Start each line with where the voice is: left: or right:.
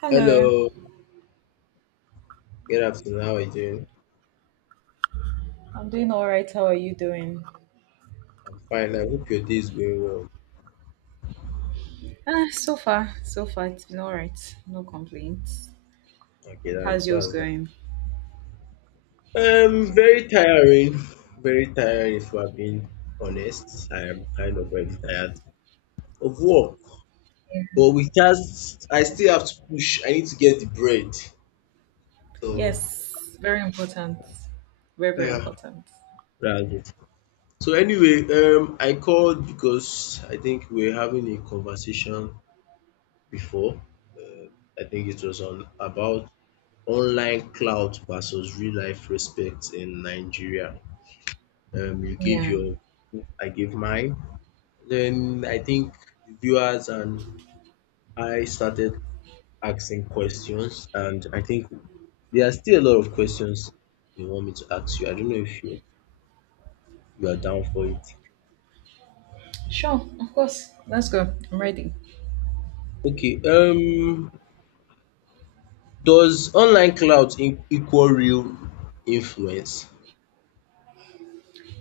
right: Hello,
left: Hello, good afternoon. How are you doing?
right: I'm doing all right. How are you doing?
left: I'm fine. I hope your day is going well.
right: Ah, so far, so far it's been all right. No complaints.
left: Okay, that's
right: How's yours
left: that's that.
right: going?
left: Very tiring, very tiring. If I'm being honest, I am kind of very tired of work, but we can't. I still have to push. I need to get the bread. So
right: Yes, very important. Very, very
left: yeah,
right: important.
left: that's it. So anyway, I called because I think we are having a conversation before. Uh, I think it was on about online clout versus real life respect in Nigeria. You give
right: Yeah.
left: your, I give mine. Then I think the viewers and I started asking questions, and I think there are still a lot of questions they want me to ask you. I don't know if you are down for it.
right: Sure, of course. Let's go. I'm ready.
left: Okay. Does online clout in, equal real influence?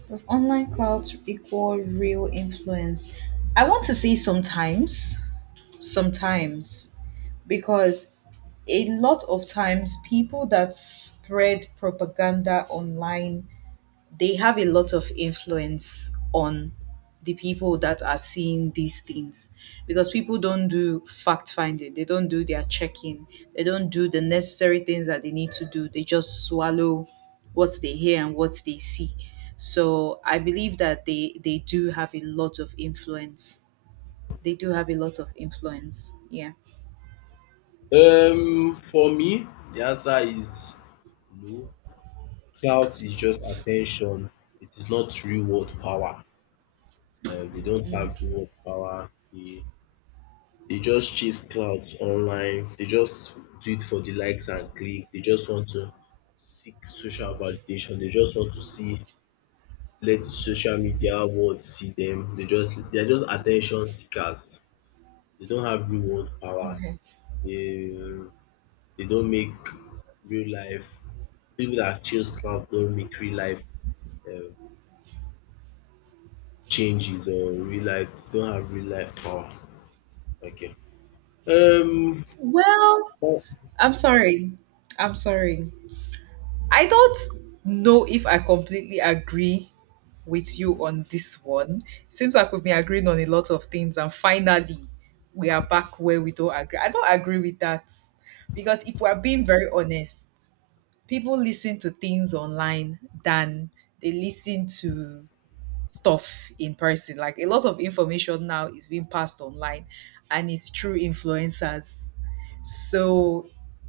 right: Does online clout equal real influence? I want to say sometimes, because a lot of times people that spread propaganda online they have a lot of influence on the people that are seeing these things because people don't do fact finding, they don't do their checking, they don't do the necessary things that they need to do, they just swallow what they hear and what they see. So I believe that they do have a lot of influence. They do have a lot of influence. Yeah.
left: For me, the answer is no. Clout is just attention. It is not real world power. They don't have real world power. They just chase clouds online. They just do it for the likes and click. They just want to seek social validation. They just want to see let social media world see them. They are just attention seekers. They don't have real world power.
right: Okay.
left: They don't make real life. People that chase clout don't make real life. Um, Changes or real life they don't have real life power. Okay. Um
right: Well, I'm sorry. I'm sorry. I don't know if I completely agree with you on this one. Seems like we've been agreeing on a lot of things, and finally, we are back where we don't agree. I don't agree with that because if we're being very honest, people listen to things online than they listen to stuff in person. Like a lot of information now is being passed online, and it's through influencers. So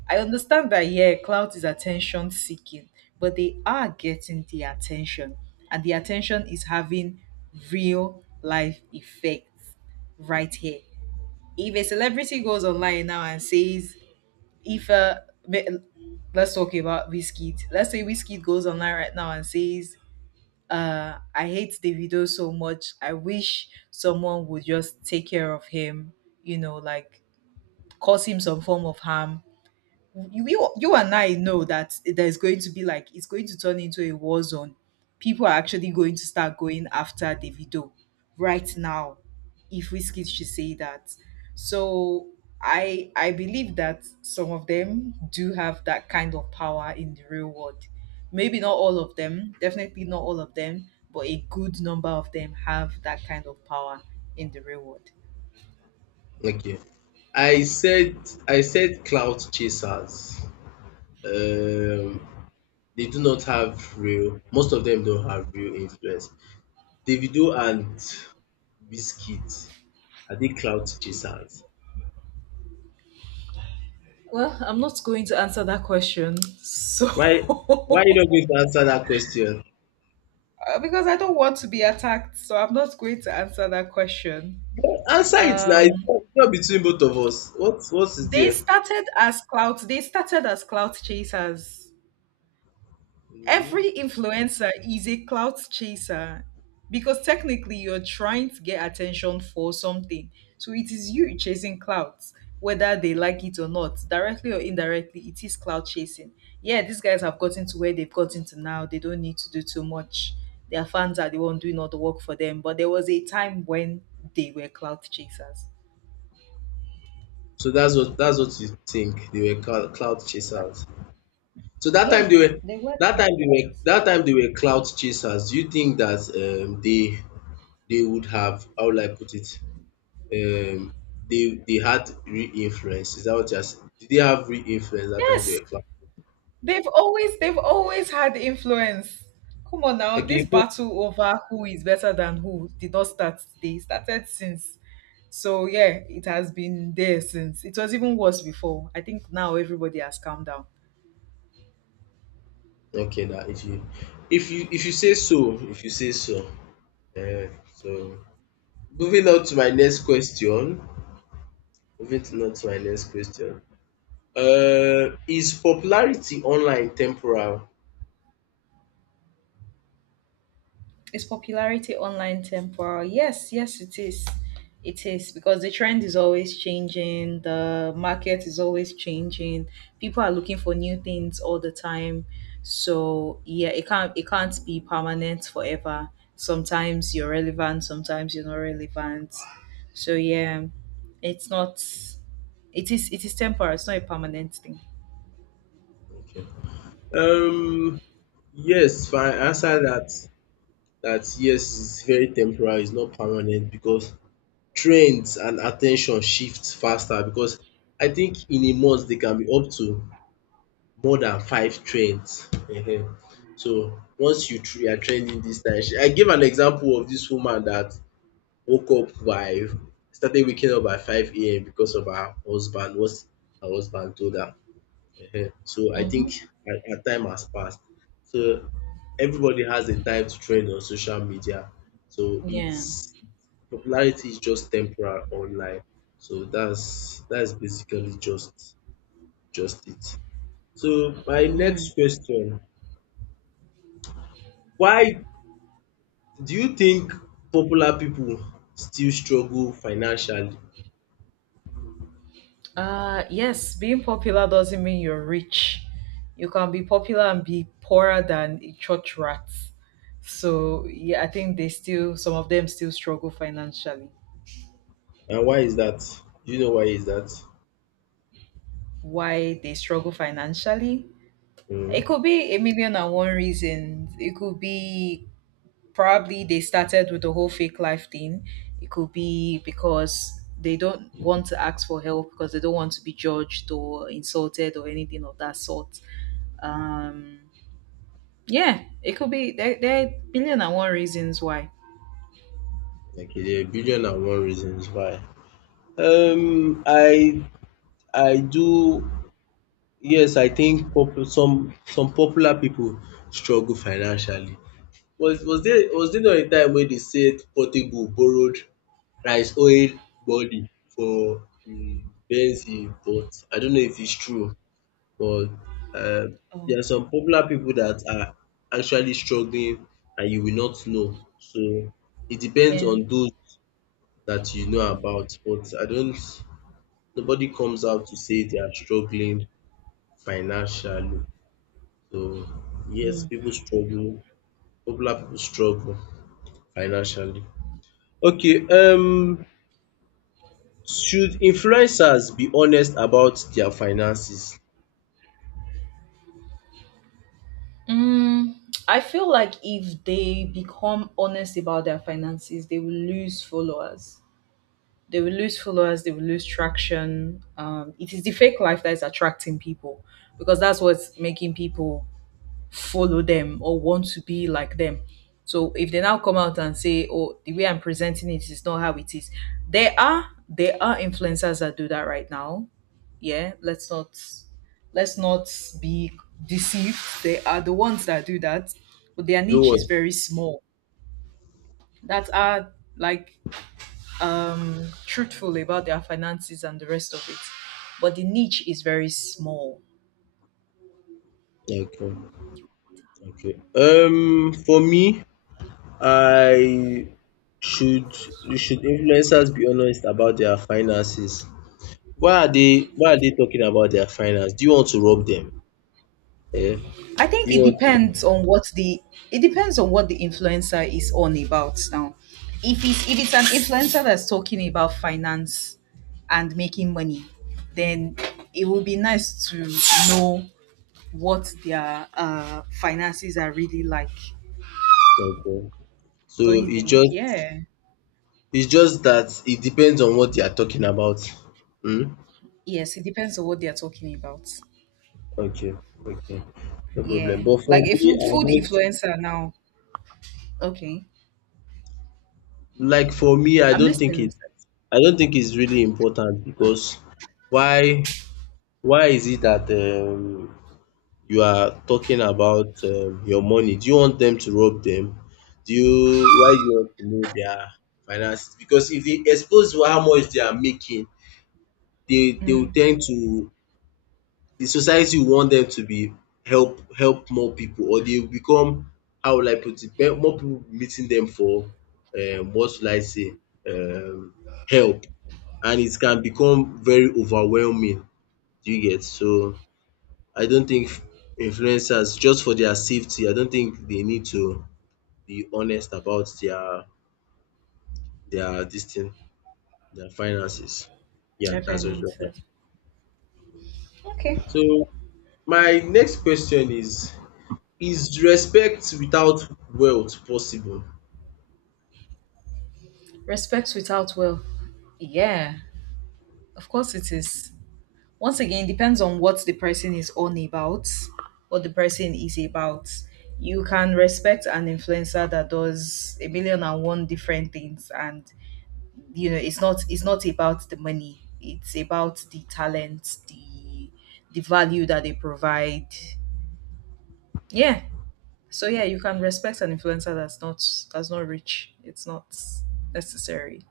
right: I understand that, yeah, clout is attention seeking, but they are getting the attention, and the attention is having real life effects right here. If a celebrity goes online now and says, if me- let's talk about Whiskey, let's say Whiskey goes online right now and says, I hate Davido so much. I wish someone would just take care of him, you know, like cause him some form of harm you and I know that there's going to be like it's going to turn into a war zone. People are actually going to start going after Davido right now, if Wizkid should say that. So I believe that some of them do have that kind of power in the real world. Maybe not all of them, definitely not all of them, but a good number of them have that kind of power in the real world.
left: okay. I said I said cloud chasers. Um they do not have real most of them don't have real influence. Davido and Wizkid, are they cloud chasers?
right: Well, I'm not going to answer that question. So
left: Why you not going to answer that question?
right: Because I don't want to be attacked, so I'm not going to answer that question.
left: Answer it now. It's
right: Um,
left: not it's not between both of us. What is
right: they
left: there?
right: started as clout. They started as clout chasers.
left: Mm.
right: Every influencer is a clout chaser because technically you're trying to get attention for something. So it is you chasing clouts, whether they like it or not, directly or indirectly, it is clout chasing. Yeah, these guys have gotten to where they've gotten to now. They don't need to do too much. Their fans are the one doing all the work for them. But there was a time when they were clout chasers.
left: So that's what you think. They were cloud chasers. So that
right: Yeah,
left: time they were
right: they were.
left: that time they were clout chasers. Do you think that they would have how will I put it? Um they had real influence. Is that what you're saying? Did they have real influence that time they
right: Yes,
left: were clout?
right: they've always had influence. Come on now, this
left: Okay. If-
right: battle over who is better than who did not start today. It started since. So yeah, it has been there since. It was even worse before. I think now everybody has calmed down.
left: Okay now if you if you if you say so, if you say so. Uh, so moving on to my next question. Moving to on to my next question. Uh, is popularity online temporal?
right: Is popularity online temporal? Yes, yes, it is. It is because the trend is always changing, the market is always changing. People are looking for new things all the time. So yeah, it can't be permanent forever. Sometimes you're relevant, sometimes you're not relevant. So yeah, it's not it is temporal, it's not a permanent thing.
left: Okay. Um, yes, if I answer that that yes, it's very temporary, it's not permanent because trends and attention ten shift faster because I think in a month they can be up to more than five trends. um So once you tr- you are trending this time, she- I gave an example of this woman that woke up by started waking up by five AM because of her husband, what her husband told her. Ehen. So I think
right: Mm-hmm.
left: a our time has passed. So everybody has a time to trend on social media. So
right: Yeah.
left: it's popularity is just temporary online. So that's basically just it. So my
right: Mm.
left: next question, why do you think popular people still struggle financially?
right: Yes, being popular doesn't mean you're rich. You can be popular and be poorer than a church rat. So yeah, I think they still some of them still struggle financially.
left: And why is that? Do you know why is that?
right: Why they struggle financially? It
left: Mm.
right: could be a million and one reasons. It could be probably they started with the whole fake life thing. It could be because they don't want to ask for help because they don't want to be judged or insulted or anything of that sort. Um Yeah, it could be there are billion and one reasons why.
left: Okay, there are a billion and one reasons why. Um, I I do. Yes, I think popu- some popular people struggle financially. Was there not a time wey they said Portable borrowed rice oil body for the Benz he bought? I don't know if it's true, but um
right: Oh,
left: there are some popular people that are actually struggling and you will not know. So it depends
right: yeah.
left: on those that you know about, but I don't nobody comes out to say they are struggling financially. So yes,
right: Mm.
left: people struggle. Popular people struggle financially. Okay, should influencers be honest about their finances?
right: Mm, I feel like if they become honest about their finances, they will lose followers. They will lose followers. They will lose traction. It is the fake life that is attracting people because that's what's making people follow them or want to be like them. So if they now come out and say, "Oh, the way I'm presenting it is not how it is," there are influencers that do that right now. Yeah, let's not be deceived. They are the ones that do that, but their
left: Do
right: niche
left: what?
right: is very small. That are like truthful about their finances and the rest of it. But the niche is very small.
left: Okay, okay. For me, I should influencers be honest about their finances? Why are they why are they talking about their finance? Do you want to rob them? Eh?
right: I
left: Do
right: think
left: you want to?
right: it depends on what the influencer is on about now. If it's an influencer that's talking about finance and making money, then it would be nice to know what their finances are really like.
left: Okay. So
right: Don't you
left: it
right: think?
left: just
right: Yeah.
left: it's just that it depends on what they are talking about. Hmm.
right: Yes, it depends on what they are talking about.
left: Okay, okay. No problem.
right: Yeah.
left: But for
right: Like if
left: me,
right: you
left: I
right: food
left: don't
right: influencer now. Okay.
left: like for me, I
right: I'm
left: don't think
right: listening.
left: it
right: Sir.
left: I don't think it's really important because why why is it that you are talking about your money? Do you want them to rob them? Do you why do you want to know their finances? Because if they expose how much they are making, they will tend to the society will want them to be help more people or they will become how will I put it be more people meeting them for what should I say um help and it can become very overwhelming do you get so I don't think influencers just for their safety I don't think they need to be honest about their this thing their finances. Yeah,
right: Their
left: that's just what I.
right: finances. Okay.
left: So my next question is respect without wealth possible?
right: Respect without will. Yeah, of course it is. Once again, depends on what the person is on about, what the person is about. You can respect an influencer that does a million and one different things, and you know it's not about the money. It's about the talent, the value that they provide. Yeah. So yeah, you can respect an influencer that's not rich. It's not necessary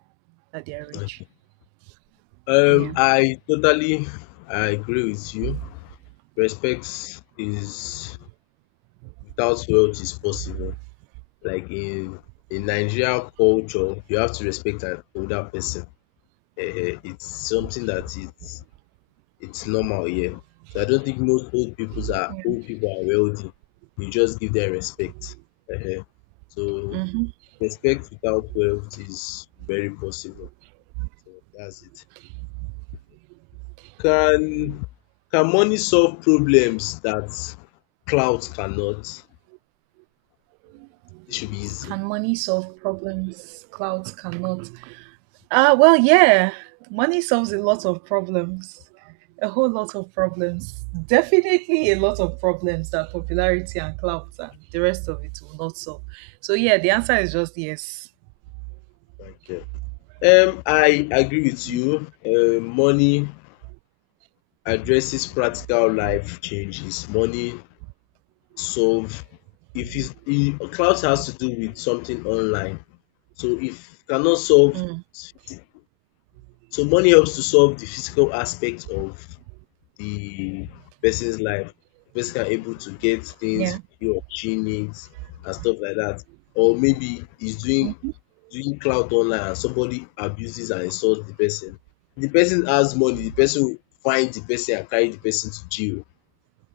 right: that they are rich.
left: Um
right: Yeah.
left: I totally I agree with you. Respect is without wealth is possible. Like in Nigeria culture, you have to respect an older person. Eh, eh, it's something that it's normal here. So I don't think most old peoples are old people are wealthy. You just give them respect. um So
right: Hmm.
left: respect without wealth is very possible. So that's it. Can can money solve problems that clout cannot? This should be easy.
right: Can money solve problems clouds cannot? Ah, well, yeah, money solves a lot of problems, a whole lot of problems. Definitely a lot of problems that popularity and clout and the rest of it will not solve. So, yeah, the answer is just yes.
left: Thank you. I agree with you. Money addresses practical life changes. Money solve if it's e- clout has to do with something online. So if cannot solve
right: Mm,
left: so money helps to solve the physical aspect of the person's life. The person are able to get
right: yeah.
left: things he or she needs and stuff like that. Or maybe he's doing doing clout online and somebody abuses and insults the person. The person has money, the person will find the person and carry the person to jail.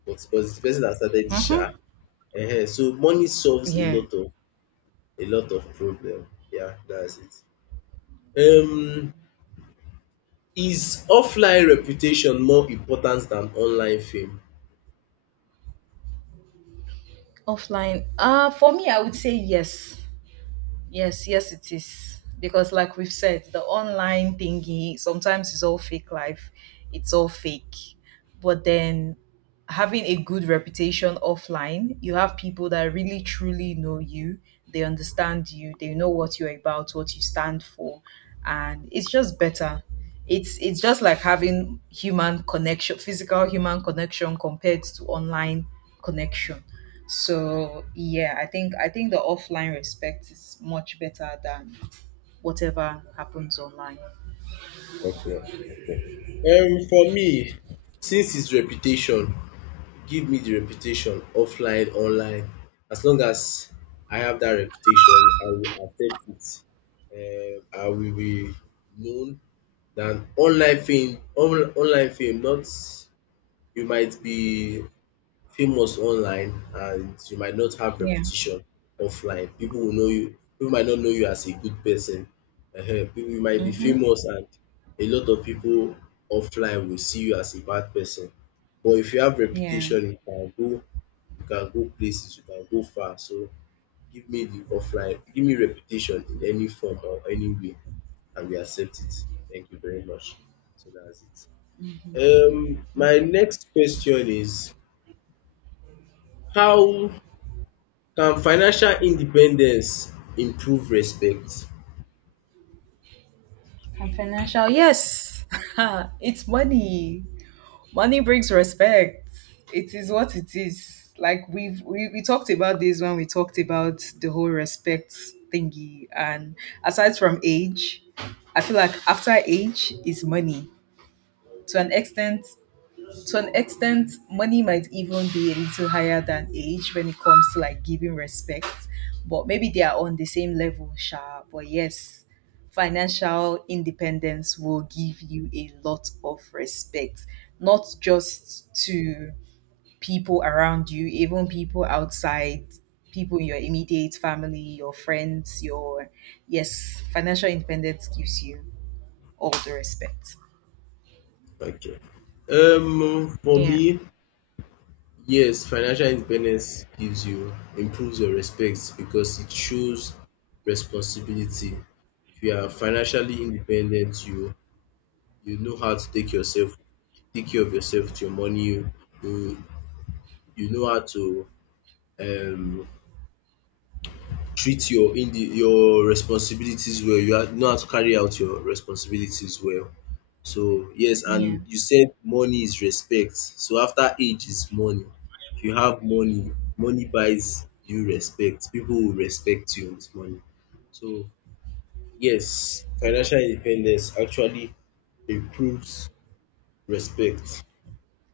left: But it's the person that started the sha.
right: Mm-hmm.
left: Ehen. So money solves a
right: Yeah.
left: lot of a lot of problem. Yeah, that's it. Um, is offline reputation more important than online fame?
right: Offline. For me, I would say yes. Yes, yes, it is. Because, like we've said, the online thingy sometimes is all fake life, it's all fake. But then having a good reputation offline, you have people that really truly know you, they understand you, they know what you're about, what you stand for, and it's just better. It's just like having human connection, physical human connection compared to online connection. So yeah, I think the offline respect is much better than whatever happens online.
left: For me since his reputation give me the reputation offline online as long as I have that reputation I will accept it I will be known than online fame on, online fame not you might be famous online and you might not have
right: Yeah.
left: reputation offline. People will know you, people might not know you as a good person. Ehen, people you might be
right: Mm-hmm.
left: famous and a lot of people offline will see you as a bad person. But if you have
right: Yeah.
left: reputation, you can go places, you can go far. So give me the offline, give me reputation in any form or any way and we accept it. Thank you very much. So that's it. Um, my
right: Okay.
left: next question is how can financial independence improve respect?
right: So yes, it's money. Money brings respect. It is what it is. Like we talked about this when we talked about the whole respect thingy. And aside from age, I feel like after age is money. To an extent, to an extent, money might even be a little higher than age when it comes to like giving respect, but maybe they are on the same level, sha. But yes, financial independence will give you a lot of respect, not just to people around you, even people outside, people in your immediate family, your friends, your yes, financial independence gives you all the respect.
left: Okay. For
right: Yeah.
left: me, yes, financial independence gives you improves your respect because it shows responsibility. If you are financially independent, you know how to take yourself take care of yourself with your money. You you know how to um treat your indi your responsibilities well. You ha know how to carry out your responsibilities well. So yes,
right: Yeah,
left: and you said money is respect. So after age is money. If you have money, money buys you respect. People will respect you with money. So yes, financial independence actually improves respect.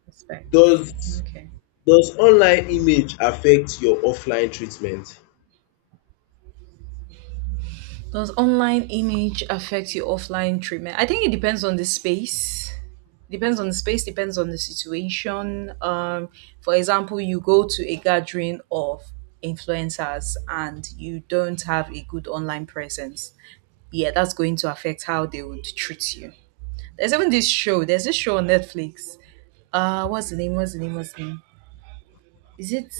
right: respect.
left: Does
right: Okay.
left: online image affect your offline treatment?
right: Does online image affect your offline treatment? I think it depends on the space. Depends on the space, depends on the situation. For example, you go to a gathering of influencers and you don't have a good online presence. Yeah, that's going to affect how they would treat you. There's this show on Netflix. What's the name? Is it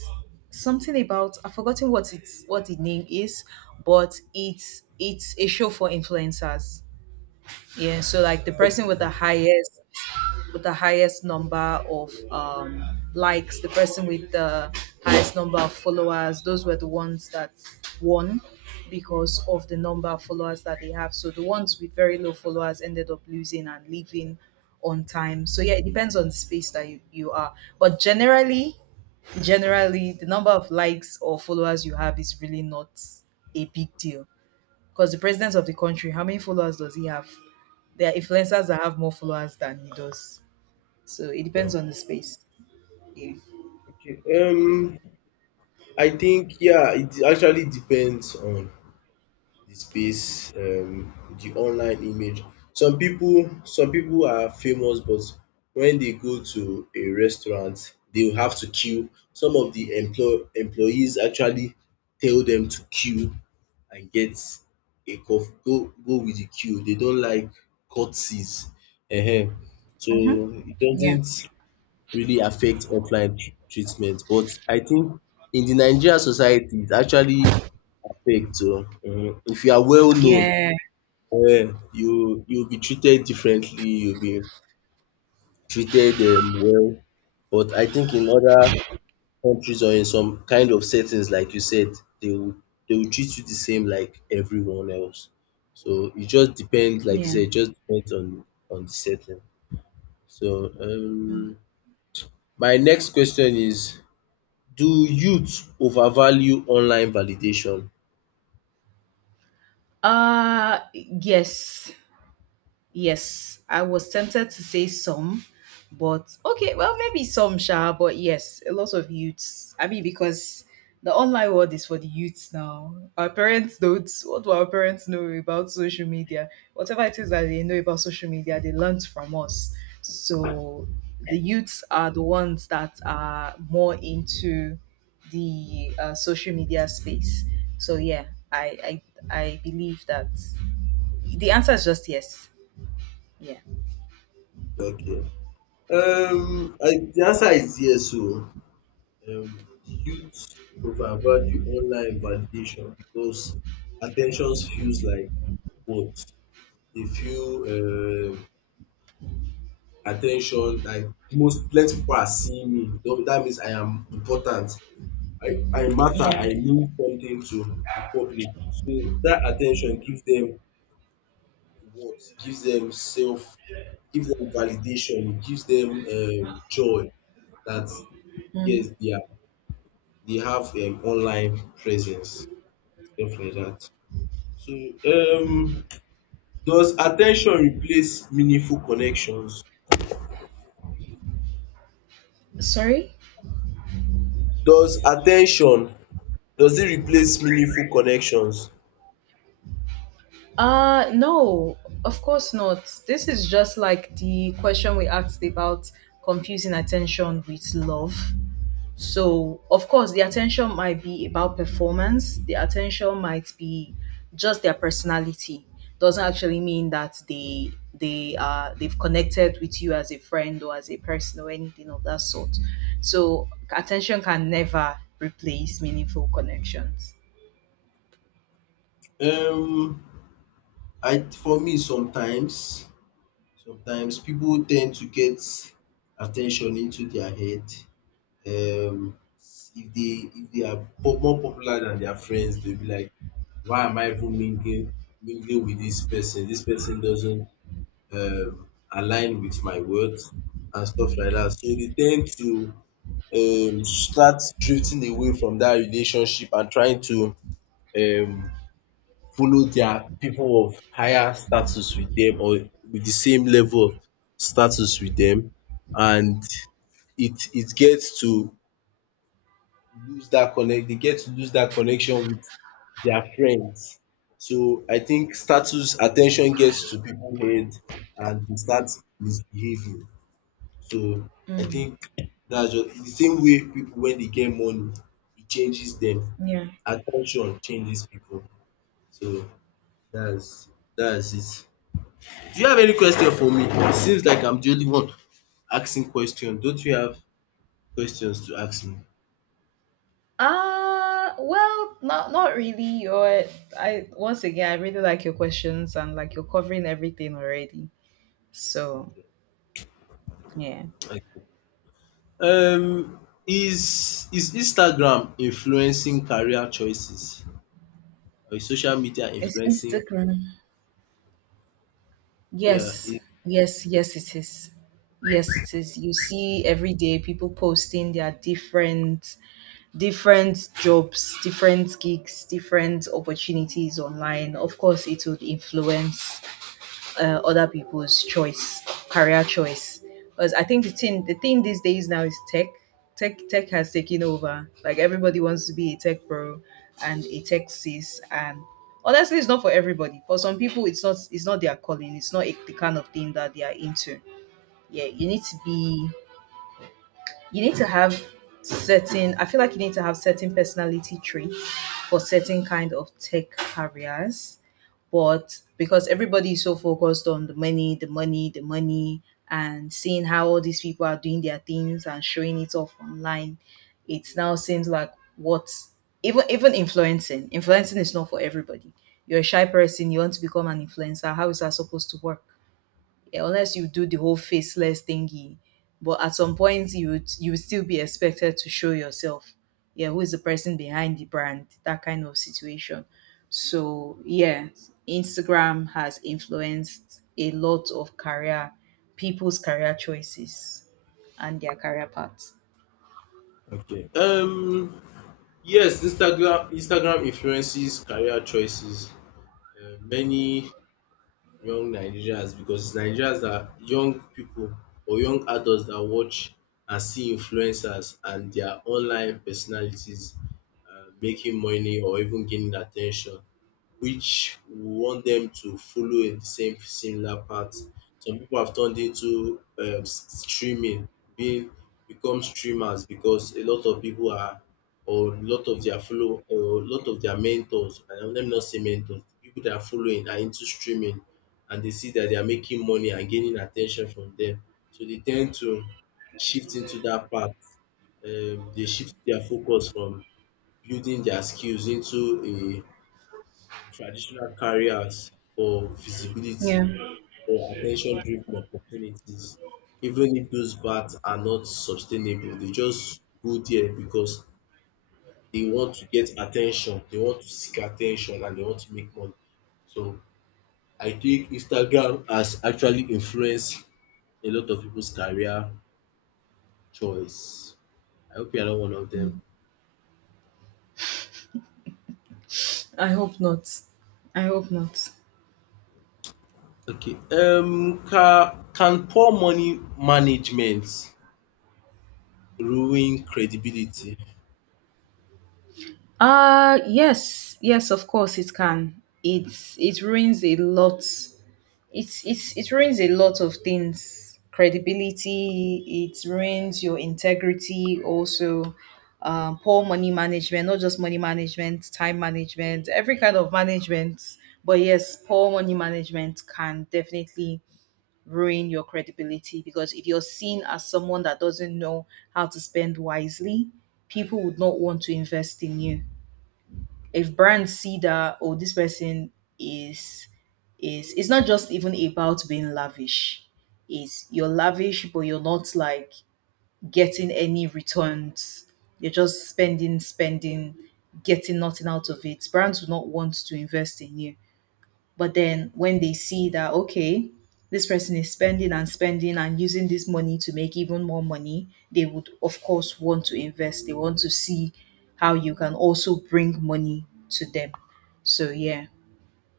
right: something about I've forgotten what the name is, but it's a show for influencers. Yeah, so like the person with the highest number of likes, the person with the highest number of followers, those were the ones that won because of the number of followers that they have. So the ones with very low followers ended up losing and leaving on time. So yeah, it depends on the space that you are. But generally the number of likes or followers you have is really not a big deal because the president of the country, how many followers does he have? There are influencers that have more followers than he does, so it depends
left: No.
right: on the space. Yeah.
left: Okay, um, I think yeah, it actually depends on the space, the online image. Some people are famous, but when they go to a restaurant, they will have to queue. Some of the employ employees actually tell them to queue and get a cof go go with the queue. They don't like courtesies. Ehen. So it
right: Yeah.
left: doesn't really affect offline tr- treatment but I think in the Nigerian society it actually affect. So, um, if you are well known
right: Yeah.
left: you you will be treated differently you will be treated well but I think in other countries or in some kind of settings like you said they will treat you the same like everyone else so it just depends like you
right: Yeah.
left: said it just depends on the setting so
right: Mm.
left: my next question is do youth overvalue online validation?
right: Uh, yes. Yes, I was tempted to say some, but okay, well, maybe some, sha, but yes, a lot of youths. I mean, because the online world is for the youths now. Our parents don't. What do our parents know about social media? Whatever it is that they know about social media, they learnt from us. So the youths are the ones that are more into the social media space. So yeah, I, I believe that the answer is just yes. Yeah.
left: Okay. Um, I the answer is yes oh. Um, youth overvalue online validation because attention feels like what they feel at like most plenty people are seeing me so dat means I am important. I matter,
right: Yeah.
left: I mean something to the public. So that attention ten tion give dem worth, gives them self gives them validation, it gives them joy that
right: Hmm.
left: yes, they are they have an online presence, stuff like that. So, um, does attention replace meaningful connections?
right: Sorry?
left: Does attention does it replace meaningful connections?
right: Uh, no, of course not. This is just like the question we asked about confusing attention with love. So, of course, the attention might be about performance. The attention might be just their personality. Doesn't actually mean that they've connected with you as a friend or as a person or anything of that sort. So, attention can never replace meaningful connections.
left: Um, I for me sometimes people tend to get attention into their head um if they are more popular than their friends, they'll be like, why am I even mingling with this person? This person doesn't align with my words and stuff like that. So they tend to start drifting away from that relationship and trying to um, follow their people of higher status with them or with the same level of status with them, and it gets to lose that connect they get to lose that connection with their friends. So I think status attention gets to people head and they start misbehaving. So I
right: Mm,
left: think that's just the same way people when they get money, it changes them.
right: yeah.
left: Attention changes people. So that's that's it. Do you have any question for me? It seems like I'm the only one asking question. Don't you have questions to ask me?
right: Well, not really. Your I once again, I really like your questions and like you're covering everything already. So
left: Okay.
right: yeah,
left: Okay. um Is Instagram influencing career choices? Or is social media
right: it's
left: influencing?
right: Instagram.
left: Yeah.
right: Yes, yes, it is. Yes, it is. You see every day people posting their different jobs, different gigs, different opportunities online. Of course, it would influence other people's choice, career choice. Because I think the thing these days now is tech. Tech has taken over. Like everybody wants to be a tech bro and a tech sis. And honestly, it's not for everybody. For some people, it's not their calling. It's not a, the kind of thing that they are into. Yeah, you need to be, you need to have certain. I feel like you need to have certain personality traits for certain kind of tech careers, but because everybody is so focused on the money, and seeing how all these people are doing their things and showing it off online, it now seems like what even influencing. Influencing is not for everybody. You're a shy person, you want to become an influencer. How is that supposed to work? Eh, unless you do the whole faceless thingy. But at some point, you would still be expected to show yourself. Yeah, who is the person behind the brand? That kind of situation. So yeah, Instagram has influenced a lot of career, people's career choices and their career paths.
left: Okay. Yes, Instagram influences career choices. Many young Nigerians, because Nigerians are young people or young adults that watch and see influencers and their online personalities, making money or even gaining attention, which we want them to follow in the same similar path. Some people have turned into streaming, being become streamers because a lot of people are, or a lot of their mentors, and let me not say mentors, people that are following are into streaming, and they see that they are making money and gaining attention from them, so they tend to shift into that path. They shift their focus from building their skills into a traditional careers for visibility
right: Yeah,
left: or attention-driven opportunities, even if those paths are not sustainable. They just go there because they want to get attention, they want to seek attention, and they want to make money. So I think Instagram has actually influenced a lot of people's career choice. I hope you are not one of them.
right: I hope not. I hope not.
left: Okay. Can poor money management ruin credibility?
right: Yes, of course it can. It's it ruins a lot it's it ruins a lot of things, credibility, it ruins your integrity also. Poor money management, not just money management, time management, every kind of management, but yes, poor money management can definitely ruin your credibility, because if you're seen as someone that doesn't know how to spend wisely, people would not want to invest in you. If brands see that, oh, this person is is it's not just even about being lavish, is you're lavish but you're not like getting any returns, you're just spending spending, getting nothing out of it, brands do not want to invest in you. But then when they see that, okay, this person is spending and spending and using this money to make even more money, they would, of course, want to invest. They want to see how you can also bring money to them. So, yeah,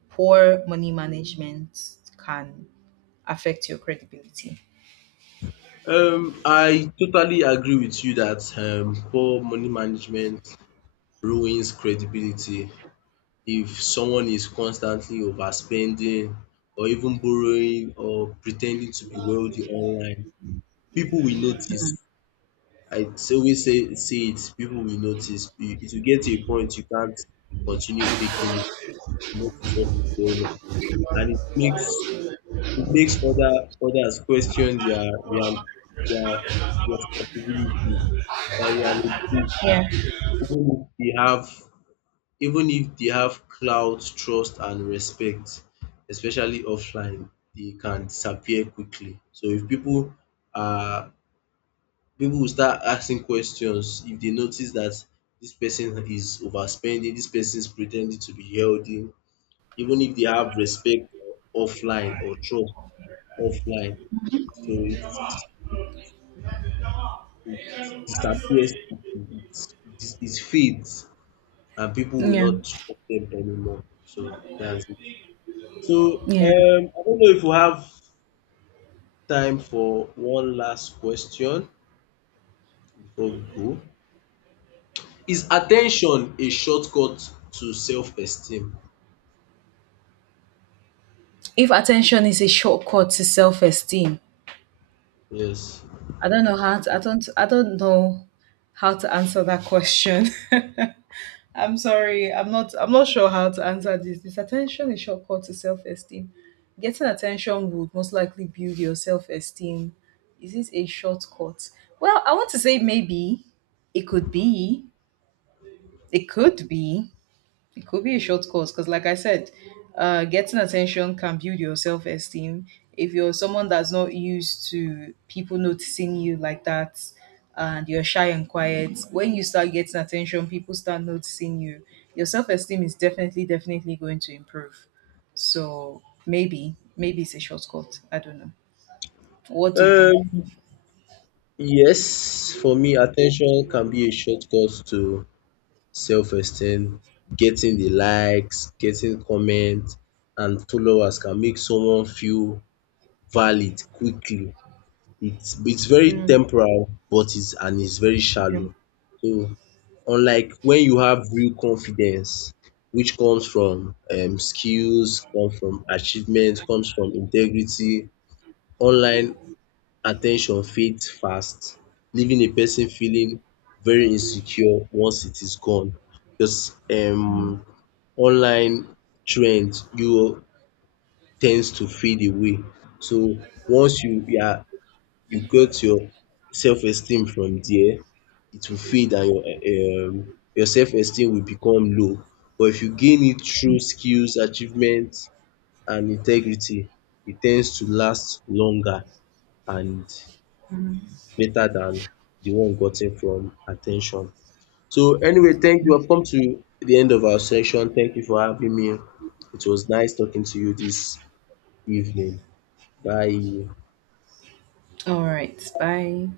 right: poor money management can affect your credibility.
left: I totally agree with you that poor money management ruins credibility. If someone is constantly overspending or even borrowing or pretending to be wealthy online, people will notice. Always say, say it, people will notice. It will get to a point you can't continue faking. It. You notice what is going on. And it makes other others question their real their responsibility, their reliability,
right: Yeah.
left: even if they have even if they have clout, trust and respect, especially offline, they can disappear quickly. So if people are people will start asking questions if they notice that this person is overspending, this person is pretending to be healthy, even if they have respect offline or trust offline. So it disappears, it fades, and people will
right: Yeah.
left: not trust them anymore. So that's it. So
right: Yeah.
left: I don't know if we have time for one last question before we go. Is attention a shortcut to self-esteem?
right: If attention is a shortcut to self esteem,
left: Yes.
right: I don't know how to, I don't know how to answer that question. I'm sorry. I'm not sure how to answer this. This attention is shortcut to self-esteem. Getting attention would most likely build your self-esteem. Is this a shortcut? Well, I want to say maybe. It could be. It could be. It could be a short course because, like I said, getting attention can build your self esteem. If you're someone that's not used to people noticing you like that and you're shy and quiet, when you start getting attention, people start noticing you, your self esteem is definitely, definitely going to improve. So maybe, maybe it's a shortcut. I don't know. What do you think?
left: Um, yes, for me, attention can be a shortcut to self-esteem. Getting the likes, getting comment and followers can make someone feel valid quickly. It's very
right: Mm.
left: temporal, but it's and it's very shallow. So unlike when you have real confidence, which comes from skills, comes from achievement, comes from integrity, online at ten tion fades fast, leaving a person feeling very insecure once it is gone. Because online trend you tends to fade away. So once you got your self esteem from there, it will fade and your self esteem will become low. But if you gain it through skills, achievement and integrity, it tends to last longer and greater than the one gotten from at ten tion. So anyway, thank you, we have come to the end of our session. Thank you for having me. It was nice talking to you this evening. Bye.
right: All right. Bye.